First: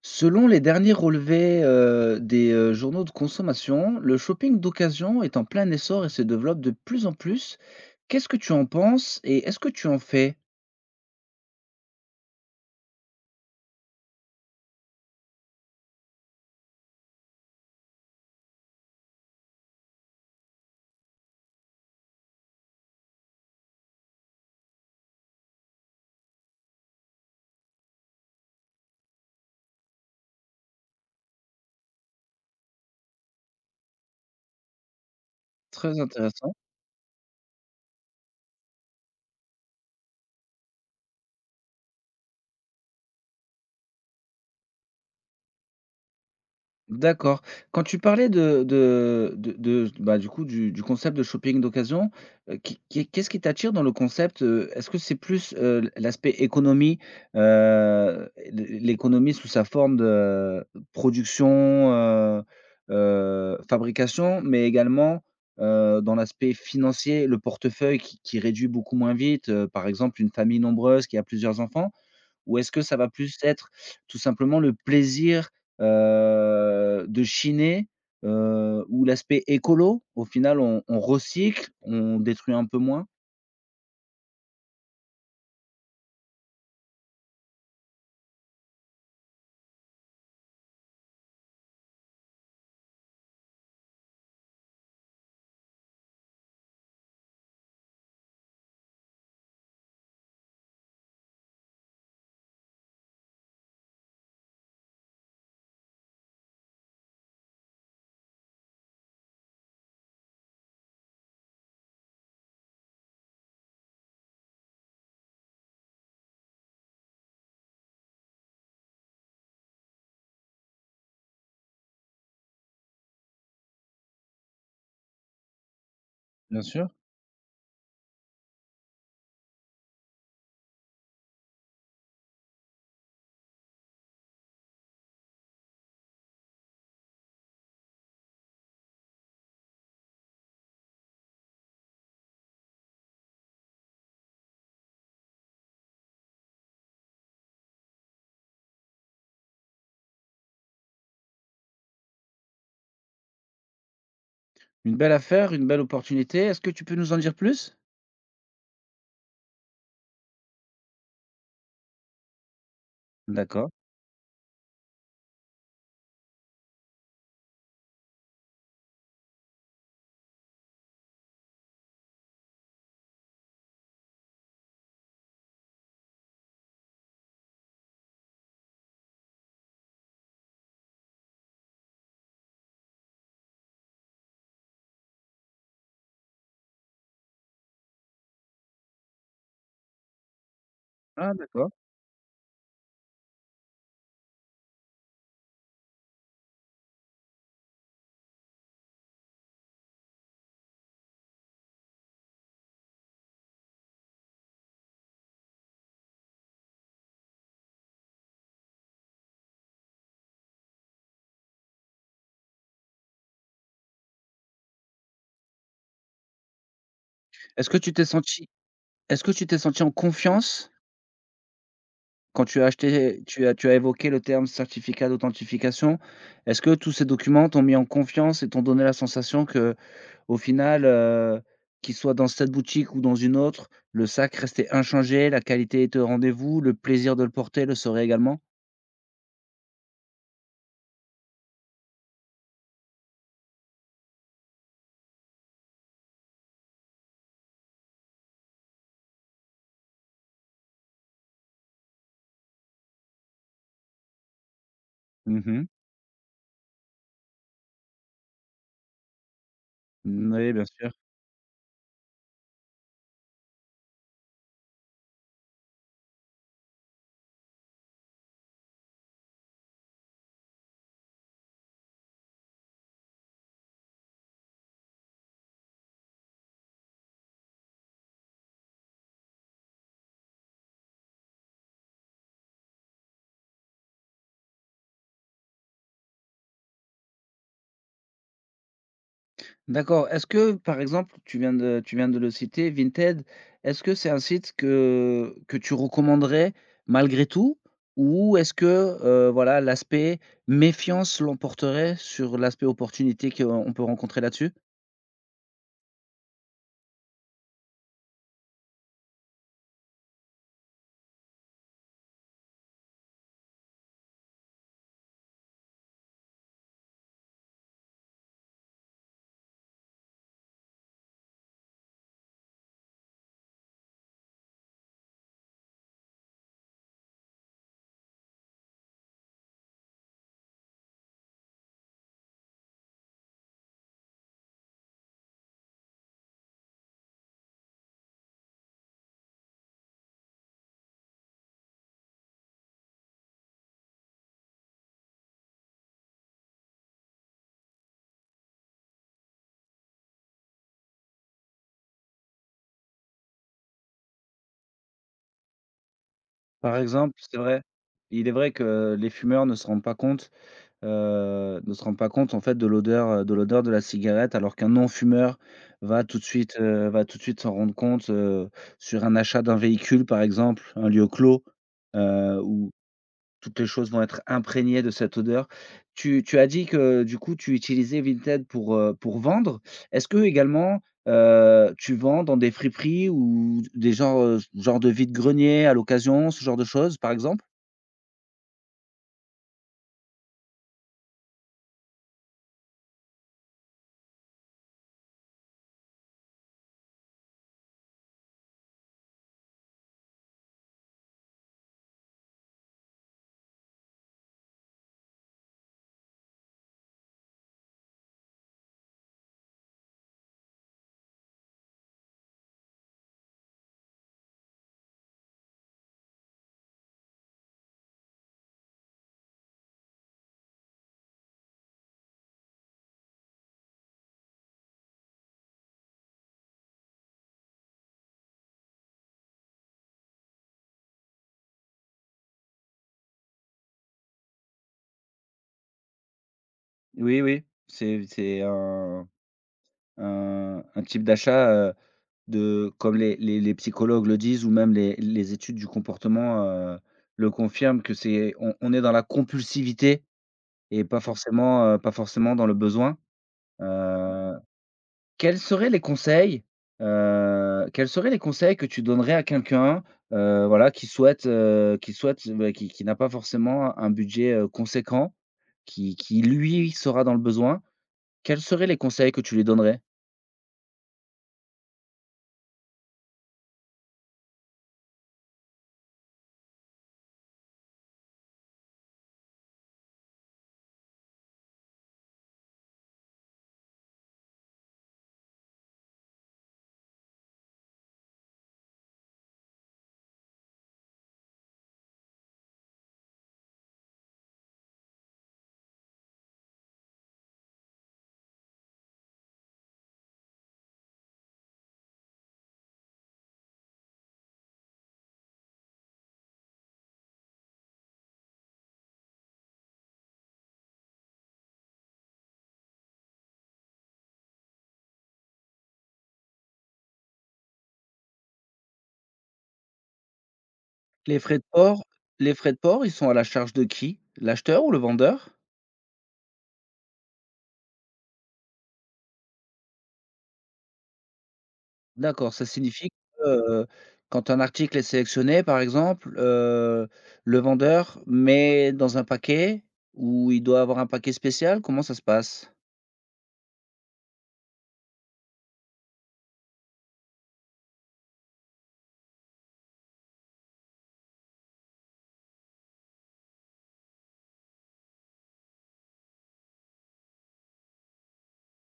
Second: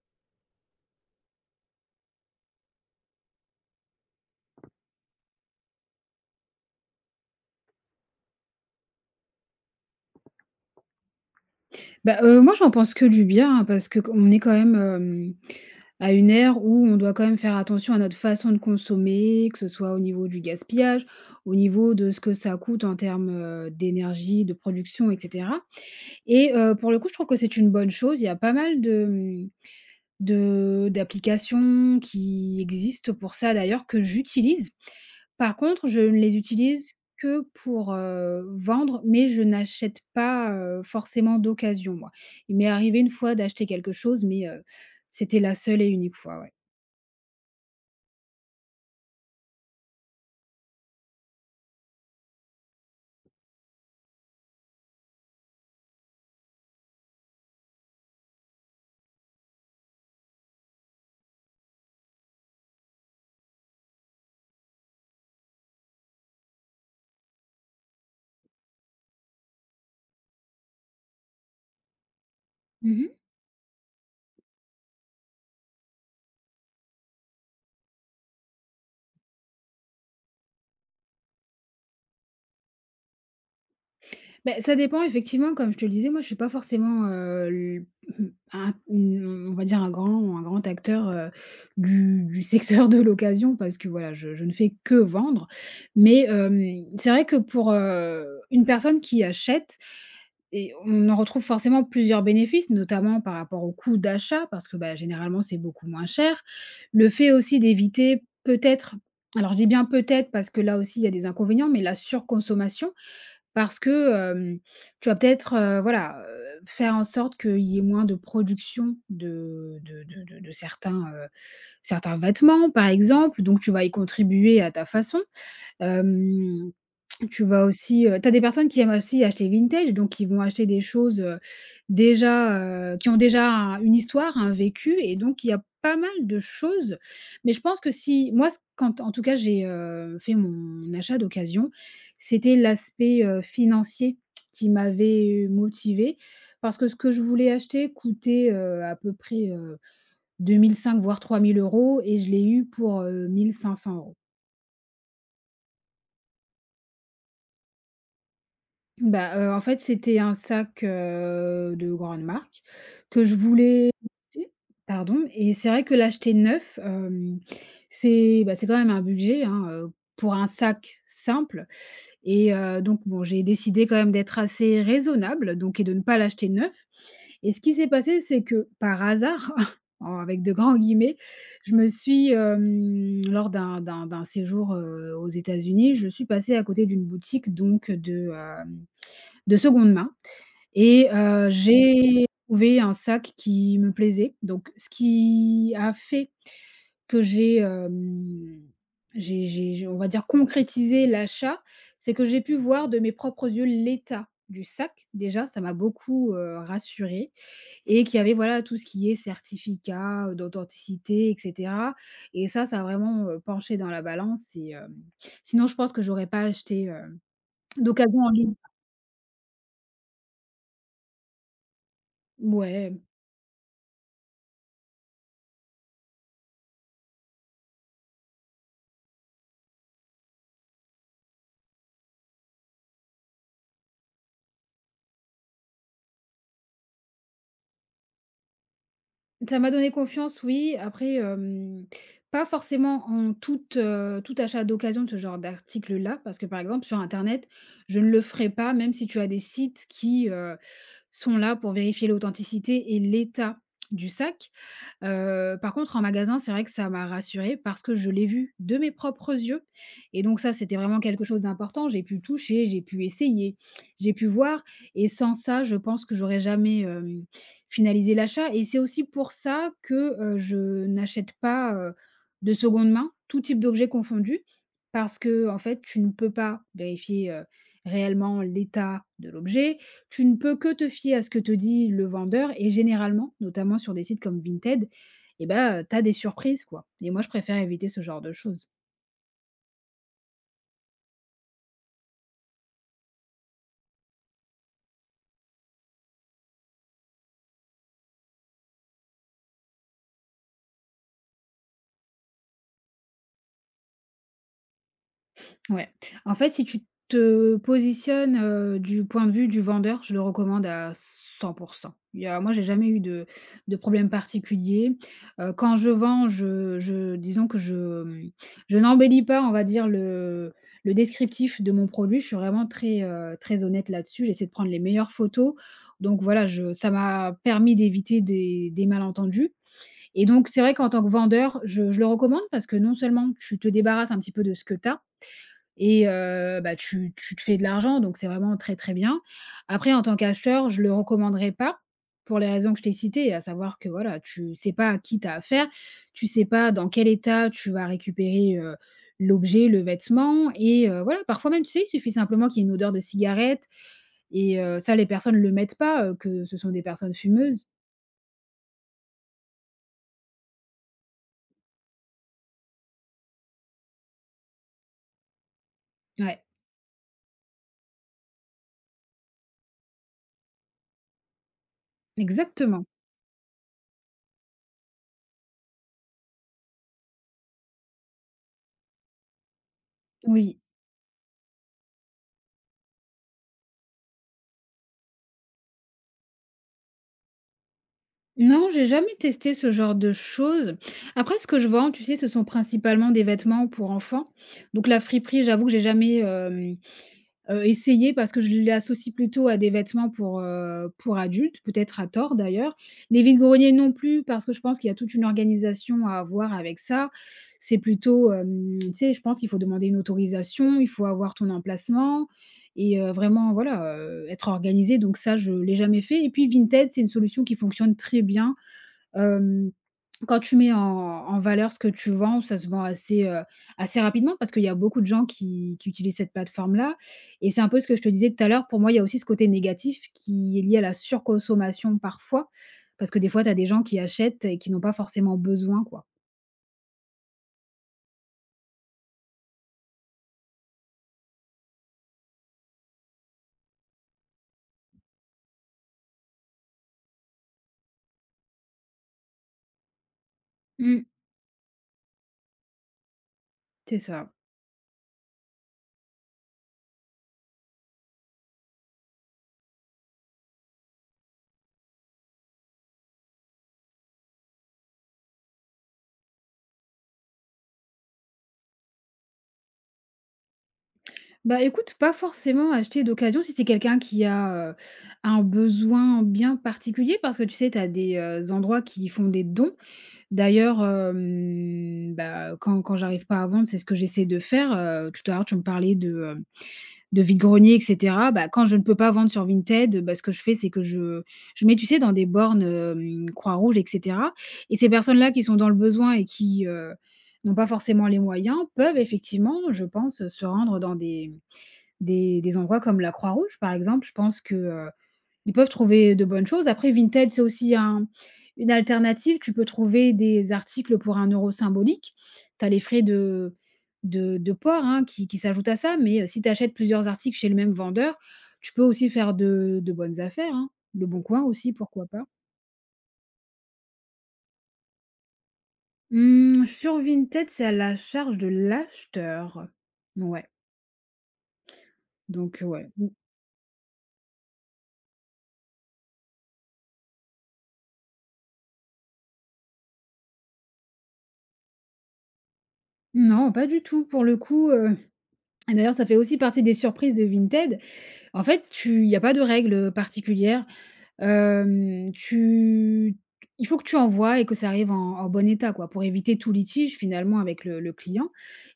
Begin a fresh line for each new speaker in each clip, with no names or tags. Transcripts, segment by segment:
Selon les derniers relevés, des, journaux de consommation, le shopping d'occasion est en plein essor et se développe de plus en plus. Qu'est-ce que tu en penses et est-ce que tu en fais?
Moi j'en pense que du bien, hein, parce que q on est quand même, à une ère où on doit quand même faire attention à notre façon de consommer, que ce soit au niveau du gaspillage, au niveau de ce que ça coûte en termes, d'énergie, de production et cetera. Et pour le coup, je trouve que c'est une bonne chose. Il y a pas mal de d'applications qui existent pour ça d'ailleurs, que j'utilise. Par contre,
Très
je ne les
intéressant.
utilise que pour, vendre, mais je n'achète pas, forcément d'occasion, moi. Il m'est arrivé une fois d'acheter quelque chose, mais, c'était la seule et unique fois, ouais.
D'accord. Quand tu parlais du coup, du concept de shopping d'occasion, qui qu'est-ce qui t'attire dans le concept? Est-ce que c'est plus, l'aspect économie, l'économie sous sa forme de production, fabrication, mais également, dans l'aspect financier, le portefeuille qui réduit beaucoup moins vite, par exemple une famille nombreuse qui a plusieurs enfants? Ou est-ce que ça va
Mmh.
plus être tout simplement le plaisir, de chiner, ou l'aspect écolo? Au final, on recycle, on détruit un peu moins?
Ben ça dépend effectivement, comme je te le disais, moi je suis pas forcément, mmh, on va dire un grand acteur, du secteur de l'occasion parce que voilà, je ne fais que vendre. Mais, c'est vrai que pour, une personne qui achète, et on en retrouve forcément plusieurs bénéfices, notamment par rapport au coût d'achat parce que, bah, généralement c'est beaucoup moins cher. Le fait aussi d'éviter peut-être, alors je dis bien peut-être parce que là aussi il y a des inconvénients, mais la surconsommation. Parce que, tu vas peut-être, voilà, faire en sorte qu'il y ait moins de production de certains, certains vêtements, par exemple, donc tu vas y contribuer à ta façon.
Bien
Hem
sûr.
Tu vas aussi, tu des personnes qui aiment aussi acheter vintage, donc qui vont acheter des choses, déjà, qui ont déjà un une histoire, un vécu, et donc il y a pas mal de choses. Mais je pense que si moi, c quand en tout cas j'ai, fait mon achat d'occasion, c'était l'aspect, financier qui m'avait motivée, parce que ce que je voulais acheter coûtait, à peu près, 2 500 voire 3 000 euros, et je l'ai eu pour, 1 500 euros.
Une belle affaire, une belle opportunité. Est-ce que tu peux nous en dire plus?
Bah, en fait, c'était un sac, de grande marque que je
D'accord.
voulais acheter, pardon. Et c'est vrai que l'acheter neuf, c'est, bah, c'est quand même un budget, hein, pour un sac simple. Et donc bon, j'ai décidé quand même d'être assez raisonnable donc et de ne pas l'acheter neuf. Et ce qui s'est passé, c'est que par hasard, en avec de grands guillemets, je me suis, lors d'un séjour, aux États-Unis, je suis passée à côté d'une boutique donc de seconde main. Et
Ah d'accord.
j'ai trouvé un sac qui me plaisait, donc ce qui a fait que j'ai, hem, j'ai on va dire concrétisé l'achat, c'est que j'ai pu voir de mes propres yeux l'état du sac. Déjà, ça m'a beaucoup, rassurée, et qu'il y avait, voilà, tout ce qui est certificat, d'authenticité et cetera. Et ça a vraiment, penché dans la balance. Et sinon je pense que j'aurais pas acheté,
Est-ce que tu t'es
d'occasion en
senti
ligne.
Est-ce que tu t'es senti en confiance quand tu as
Ouais.
acheté tu as évoqué le terme certificat d'authentification? Est-ce que tous ces documents t'ont mis en confiance et t'ont donné la sensation que au final, qu'il soit dans cette boutique ou dans une autre, le sac restait inchangé, la qualité était au rendez-vous, le plaisir de le porter le serait également?
Ça m'a donné confiance, oui. Après, pas forcément en tout, tout achat d'occasion de ce genre d'article là, parce que, par exemple, sur internet, je ne le ferai pas, même si tu as des sites qui, sont là pour vérifier l'authenticité et l'état du sac.
Mmh mh.
Par contre en magasin, c'est vrai que ça m'a rassurée parce que je l'ai vu de mes propres yeux. Et donc ça,
Bien
c'était
sûr.
vraiment quelque chose d'important. J'ai pu toucher, j'ai pu essayer, j'ai pu voir. Et sans ça, je pense que j'aurais jamais, finalisé l'achat. Et c'est aussi pour ça que, je n'achète pas, de seconde main, tout type d'objet confondu. Parce que en fait, tu ne peux pas vérifier, réellement l'état de l'objet, tu ne peux que te fier à ce que te dit le vendeur. Et généralement, notamment sur des sites comme Vinted, eh ben tu as des surprises, quoi. Et moi je préfère éviter ce genre de choses.
D'accord. Est-ce que, par exemple, tu viens de le citer, Vinted, est-ce que c'est un site que tu recommanderais malgré tout? Ou est-ce que, voilà, l'aspect méfiance l'emporterait sur l'aspect opportunité qu'on peut rencontrer là-dessus?
Ouais. En fait, si tu te positionnes, du point de vue du vendeur, je le recommande à 100%. Il y a moi, j'ai jamais eu de problème particulier. Quand je vends, je disons que je, je n'embellis pas, on va dire, le descriptif de mon produit. Je suis vraiment très, très honnête là-dessus. J'essaie de prendre les meilleures photos. Donc voilà, je ça m'a permis d'éviter des malentendus. Et donc c'est vrai qu'en tant que vendeur, je le recommande parce que non seulement tu te débarrasses un petit peu de ce que tu, et bah, tu te fais de l'argent, donc c'est vraiment très, très bien. Après en tant qu'acheteur, je le recommanderais pas pour les raisons que je t'ai citées, à savoir que, voilà, tu sais pas à qui tu as affaire, tu sais pas dans quel état tu vas récupérer, l'objet, le vêtement. Et voilà, parfois même, tu sais, il suffit simplement qu'il y ait une odeur de cigarette. Et ça les personnes le mettent pas, que ce sont
Par
des personnes
exemple, c'est vrai,
fumeuses.
il est vrai que les fumeurs ne se rendent pas compte. Ne se rend pas compte en fait de l'odeur, de l'odeur de la cigarette alors qu'un non-fumeur va tout de
Ouais,
suite, s'en rendre compte, sur un achat d'un véhicule par exemple, un lieu clos, où
exactement.
toutes les choses vont être imprégnées de cette odeur. Tu as dit que du coup tu utilisais Vinted pour vendre. Est-ce que
Oui.
également, tu vends dans des friperies ou des genres, genre de vide-grenier à l'occasion, ce genre de choses par exemple?
Non, j'ai jamais testé ce genre de choses. Après, ce que je vends, tu sais, ce sont principalement des vêtements pour enfants. Donc la friperie, j'avoue que j'ai jamais, essayé parce que je l'associe plutôt à des vêtements pour adultes, peut-être à tort d'ailleurs. Les vide-greniers non plus parce que je pense qu'il y a toute une organisation à avoir avec ça. C'est plutôt, tu sais, je pense qu'il faut demander une autorisation, il faut avoir ton emplacement. Et vraiment voilà, être organisé, donc ça je l'ai jamais fait. Et puis Vinted, c'est une solution qui fonctionne très bien. Hem, Quand tu mets en valeur ce que tu vends, ça se vend assez, assez rapidement parce qu'il y a beaucoup de gens qui utilisent cette plateforme-là. Et c'est un peu ce que je te disais tout à l'heure, pour moi, il y a aussi ce côté négatif qui est lié à la surconsommation parfois, parce que des fois, tu as des gens qui achètent et qui n'ont pas forcément besoin, quoi.
Oui, oui, c'est un type d'achat, de comme les les psychologues le disent ou même les études du comportement, le confirment que c'est, on est dans la compulsivité et pas, mmh,
Mmh,
forcément, pas forcément dans le besoin. Ouais.
c'est ça.
Quels seraient les conseils, quels seraient les conseils que tu donnerais à quelqu'un, voilà, qui souhaite, bah, qui n'a pas forcément un budget, conséquent, qui lui sera dans le besoin? Quels seraient les conseils que tu lui donnerais?
Bah, écoute, pas forcément acheter d'occasion si c'est quelqu'un qui a, un besoin bien particulier parce que tu sais, tu as des, endroits qui font des dons. D'ailleurs, bah, quand j'arrive pas à vendre, c'est ce que j'essaie de faire, tout à l'heure tu me parlais de vide-grenier et cetera. Bah, quand je ne peux pas vendre sur Vinted, bah, ce que je fais, c'est que je mets, tu sais, dans des bornes, Croix-Rouge et cetera. Et ces personnes-là qui sont dans le besoin et qui, n'ont pas forcément les moyens, peuvent effectivement, je pense, se rendre dans des des endroits comme la Croix-Rouge, par exemple. Je pense que, ils peuvent trouver de bonnes choses. Après Vinted, c'est aussi un une alternative. Tu peux trouver des articles pour 1 euro symbolique. Tu as les frais de de port, hein, qui s'ajoutent à ça, mais si tu achètes plusieurs articles chez le même vendeur, tu peux aussi faire de bonnes affaires, hein. Le
Les
Bon
frais de
Coin aussi,
port
pourquoi pas?
les frais de port, ils sont à la charge de qui? L'acheteur ou le vendeur?
Mmh, sur Vinted, c'est à la charge de l'acheteur. Ouais,
D'accord, ça
donc
signifie
ouais. N
que, heu, quand un article est sélectionné, par exemple, le vendeur met dans un paquet ou il doit avoir un paquet spécial? Comment ça se passe?
Non, pas du tout pour le coup, d'ailleurs ça fait aussi partie des surprises de Vinted. En fait, tu il y a pas de règles, particulières. Hem, tu Il faut que tu envoies et que ça arrive en bon état, quoi, pour éviter tout litige finalement avec le client.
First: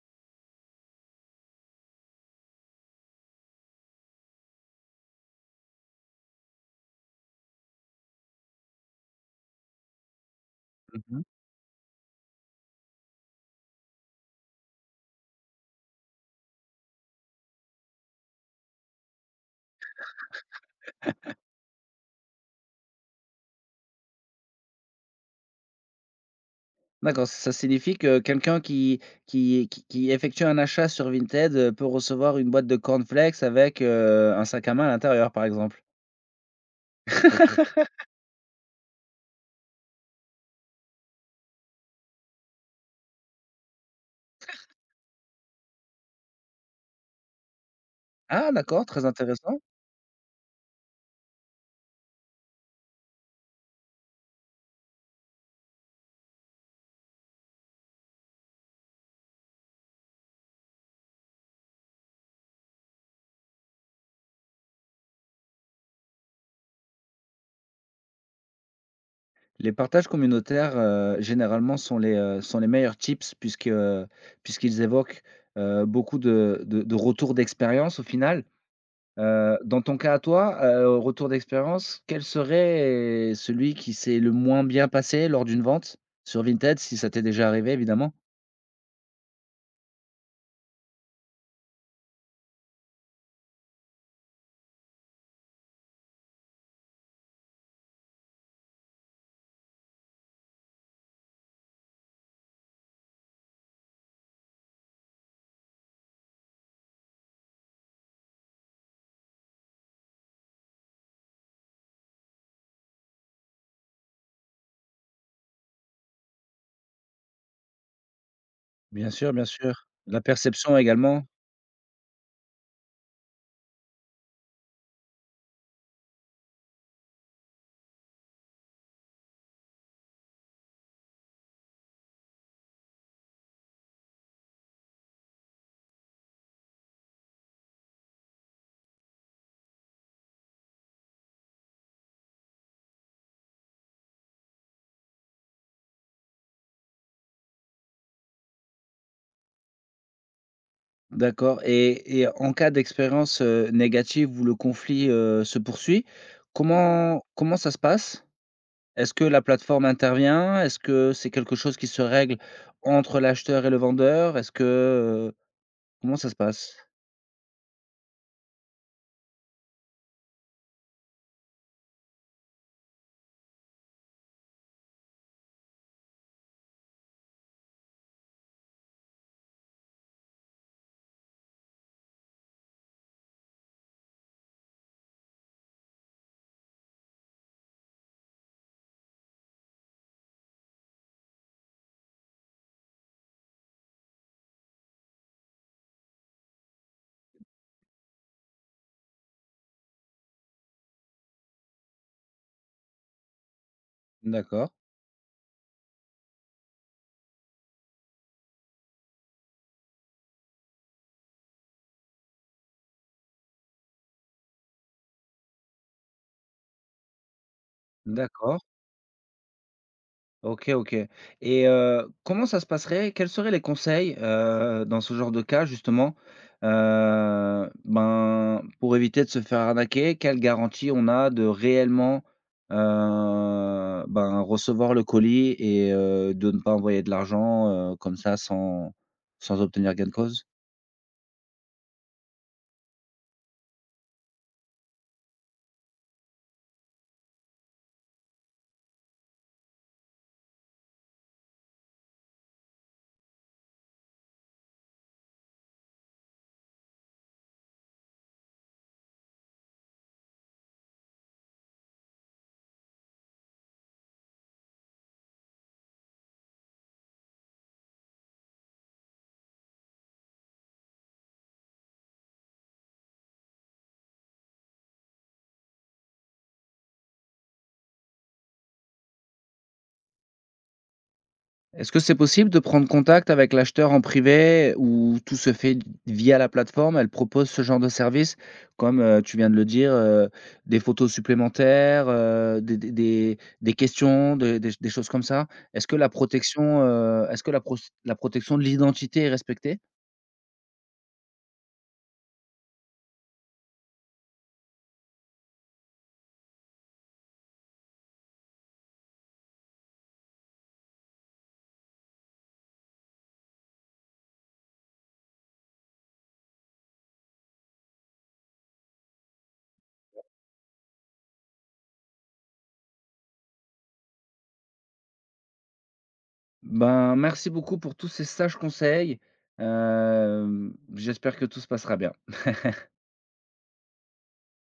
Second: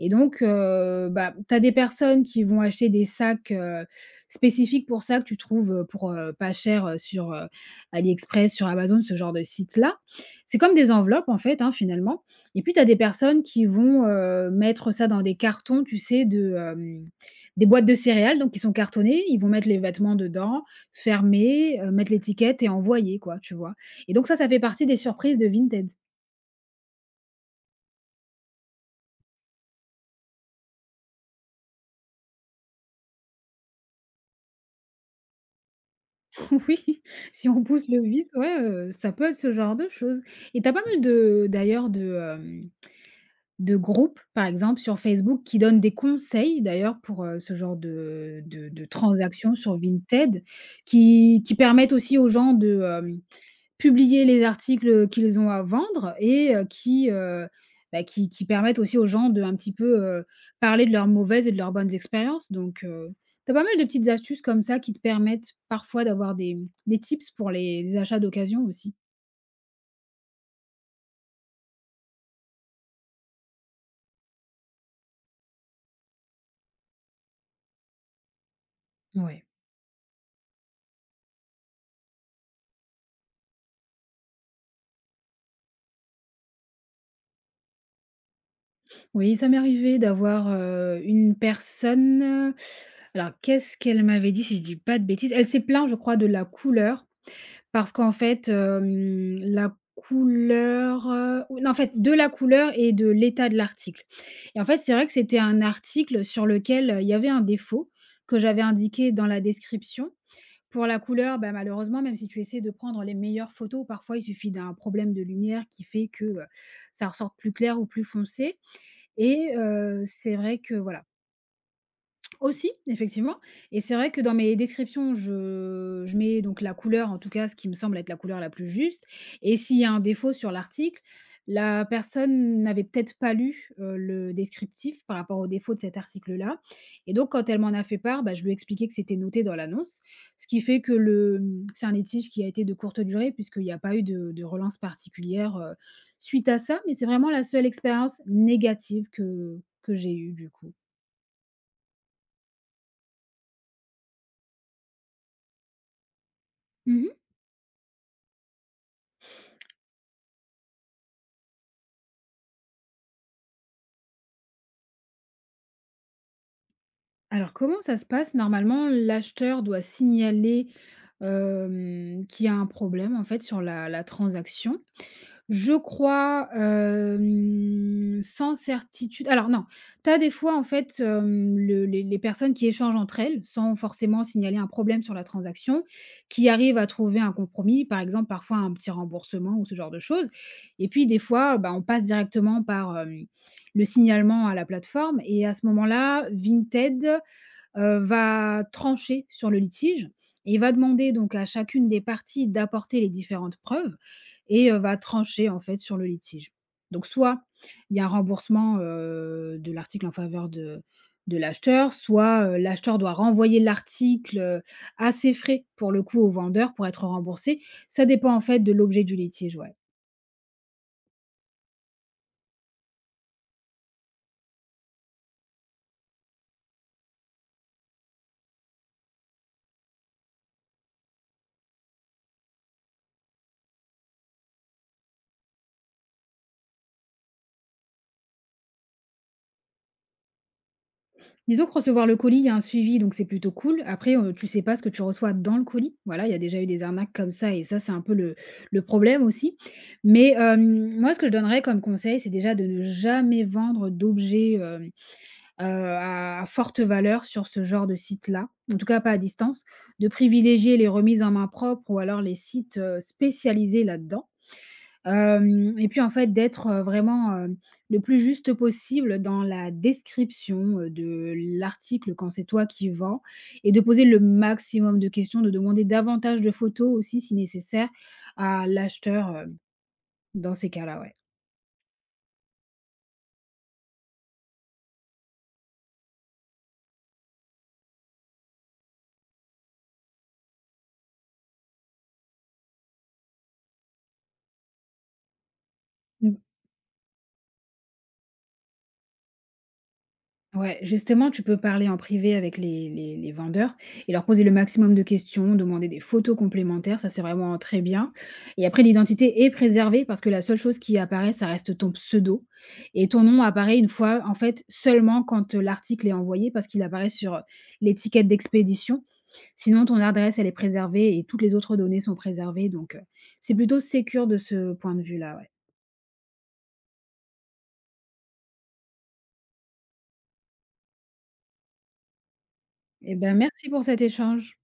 Et donc bah, tu as des personnes qui vont acheter des sacs, spécifiques pour ça que tu trouves, pour, pas cher, sur, AliExpress, sur Amazon, ce genre de site-là. C'est comme des
Mmh.
enveloppes en fait, hein, finalement. Et puis tu as des personnes qui vont, mettre ça dans des cartons, tu sais, de, des boîtes de céréales donc qui sont cartonnées, ils vont mettre les vêtements dedans. Fermer, mettre l'étiquette et envoyer, quoi, tu vois? Et donc ça fait partie des surprises de Vinted.
D'accord, ça signifie que quelqu'un qui effectue un achat sur Vinted, peut recevoir une boîte de cornflakes avec, un sac à main à l'intérieur, par exemple?
Oui, si on pousse le vice, ouais, ça peut être ce genre de choses. Et t'as pas mal de de groupes, par exemple, sur Facebook qui donnent des conseils d'ailleurs pour, ce genre de
Ah
de
d'accord,
de
très
transactions
intéressant.
sur Vinted qui permettent aussi aux gens de, hem publier les articles qu'ils ont à vendre et qui, bah, qui permettent aussi aux gens de un petit peu, parler de leurs mauvaises et de leurs bonnes expériences, donc tu pas mal de petites astuces comme ça qui te permettent parfois d'avoir des, des tips pour les achats d'occasion aussi.
Les partages communautaires, généralement sont les meilleurs tips puisque puisqu'ils évoquent, beaucoup de de retours d'expérience au final.
Ouais.
Dans ton cas à toi, retour d'expérience, quel serait celui qui s'est le moins bien passé lors d'une vente? Sur Vinted, si ça t'est déjà arrivé évidemment?
Oui, ça m'est arrivé d'avoir, une personne, alors qu'est-ce qu'elle m'avait dit si je dis pas de bêtises? Elle s'est plainte, je crois, de la couleur. Parce qu'en fait, la couleur, ou non, en fait, de la couleur et de l'état de l'article. Et en fait, c'est vrai que c'était un article sur lequel, il y avait un défaut que j'avais indiqué dans la description. Pour la couleur, bah, malheureusement, même si tu essaies de prendre les meilleures photos, parfois il suffit d'un problème de lumière qui fait que, ça ressorte plus clair ou plus foncé.
Bien sûr, bien
Et
sûr. La
c'est vrai que
perception
voilà,
également?
aussi, effectivement. Et c'est vrai que dans mes descriptions, je mets donc la couleur, en tout cas, ce qui me semble être la couleur la plus juste. Et s'il y a un défaut sur l'article, la personne n'avait peut-être pas lu, le descriptif par rapport au défaut de cet article-là. Et donc quand elle m'en a fait part, bah, je lui ai expliqué que c'était noté dans l'annonce. Ce qui fait que le, mmh c'est un litige qui a été de courte durée, puisqu'il n'y a pas eu de relance particulière, suite à ça, mais c'est vraiment la seule expérience négative que j'ai eue, du coup.
D'accord. Et en cas d'expérience, négative où le conflit, se poursuit,
Mmh.
comment ça se passe? Est-ce que la plateforme intervient? Est-ce que c'est quelque chose qui se règle entre l'acheteur et le vendeur? Est-ce que, heu comment ça se passe?
Alors, comment ça se passe? Normalement, l'acheteur doit signaler, qu'il y a un problème, en fait, sur la transaction. Je crois, sans certitude, alors non, tu as des fois, en fait, hem, le les personnes qui échangent entre elles, sans forcément signaler un problème sur la transaction, qui arrivent à trouver un compromis, par exemple, parfois un petit remboursement ou ce genre de choses. Et puis des fois, bah, on passe directement par, le signalement à la plateforme et à ce moment-là, Vinted va trancher sur le litige et va demander donc à chacune des parties d'apporter les différentes preuves.
D'accord,
Et va trancher en fait sur le litige. Donc, soit il y a un remboursement, de l'article en faveur de l'acheteur, soit, l'acheteur doit renvoyer l'article, à ses frais pour le coup au vendeur pour être remboursé. Ça dépend en fait
d'accord.
de l'objet du litige, ouais.
OK, OK. Et comment ça se passerait? Quels seraient les conseils, dans ce genre de cas justement, ben, pour éviter de se faire arnaquer? Quelle garantie on a de réellement, ben, recevoir le colis et de ne pas envoyer de l'argent, comme ça sans obtenir gain de cause?
Disons que recevoir le colis, il y a un suivi, donc c'est plutôt cool. Après, tu sais pas ce que tu reçois dans le colis. Voilà, il y a déjà eu des arnaques comme ça et ça, c'est un peu le problème aussi. Mais, moi, ce que je donnerais comme conseil, c'est déjà de ne jamais vendre d'objets, à forte valeur sur ce genre de site-là, en tout cas pas à distance. De privilégier les remises en main propre ou alors les sites, spécialisés là-dedans. Hem Et puis, en fait, d'être, vraiment, le plus juste possible dans la description, de l'article quand c'est toi qui vends. Et de poser le maximum de questions, de demander davantage de photos aussi si nécessaire à l'acheteur, dans ces cas-là,
Est-ce que c'est possible de prendre contact avec l'acheteur en privé ou tout se fait via la plateforme? Elle propose ce genre de service, comme tu viens de le dire, des photos supplémentaires, des, des questions, des, des choses comme ça. Est-ce que la
ouais.
protection, est-ce que la, la protection de l'identité est respectée?
Ouais, justement, tu peux parler en privé avec les, les vendeurs et leur poser le maximum de questions, demander des photos complémentaires, ça c'est vraiment très bien. Et après, l'identité est préservée parce que la seule chose qui apparaît, ça reste ton pseudo. Et ton nom apparaît une fois, en fait, seulement quand l'article est envoyé, parce qu'il apparaît sur l'étiquette d'expédition. Sinon, ton adresse, elle est préservée et toutes les autres données sont préservées. Donc, c'est plutôt sécure de ce point de vue-là. Ouais.
Ben, merci beaucoup pour tous ces sages conseils. Euh, J'espère que tout se passera bien.
Eh ben, merci pour cet échange.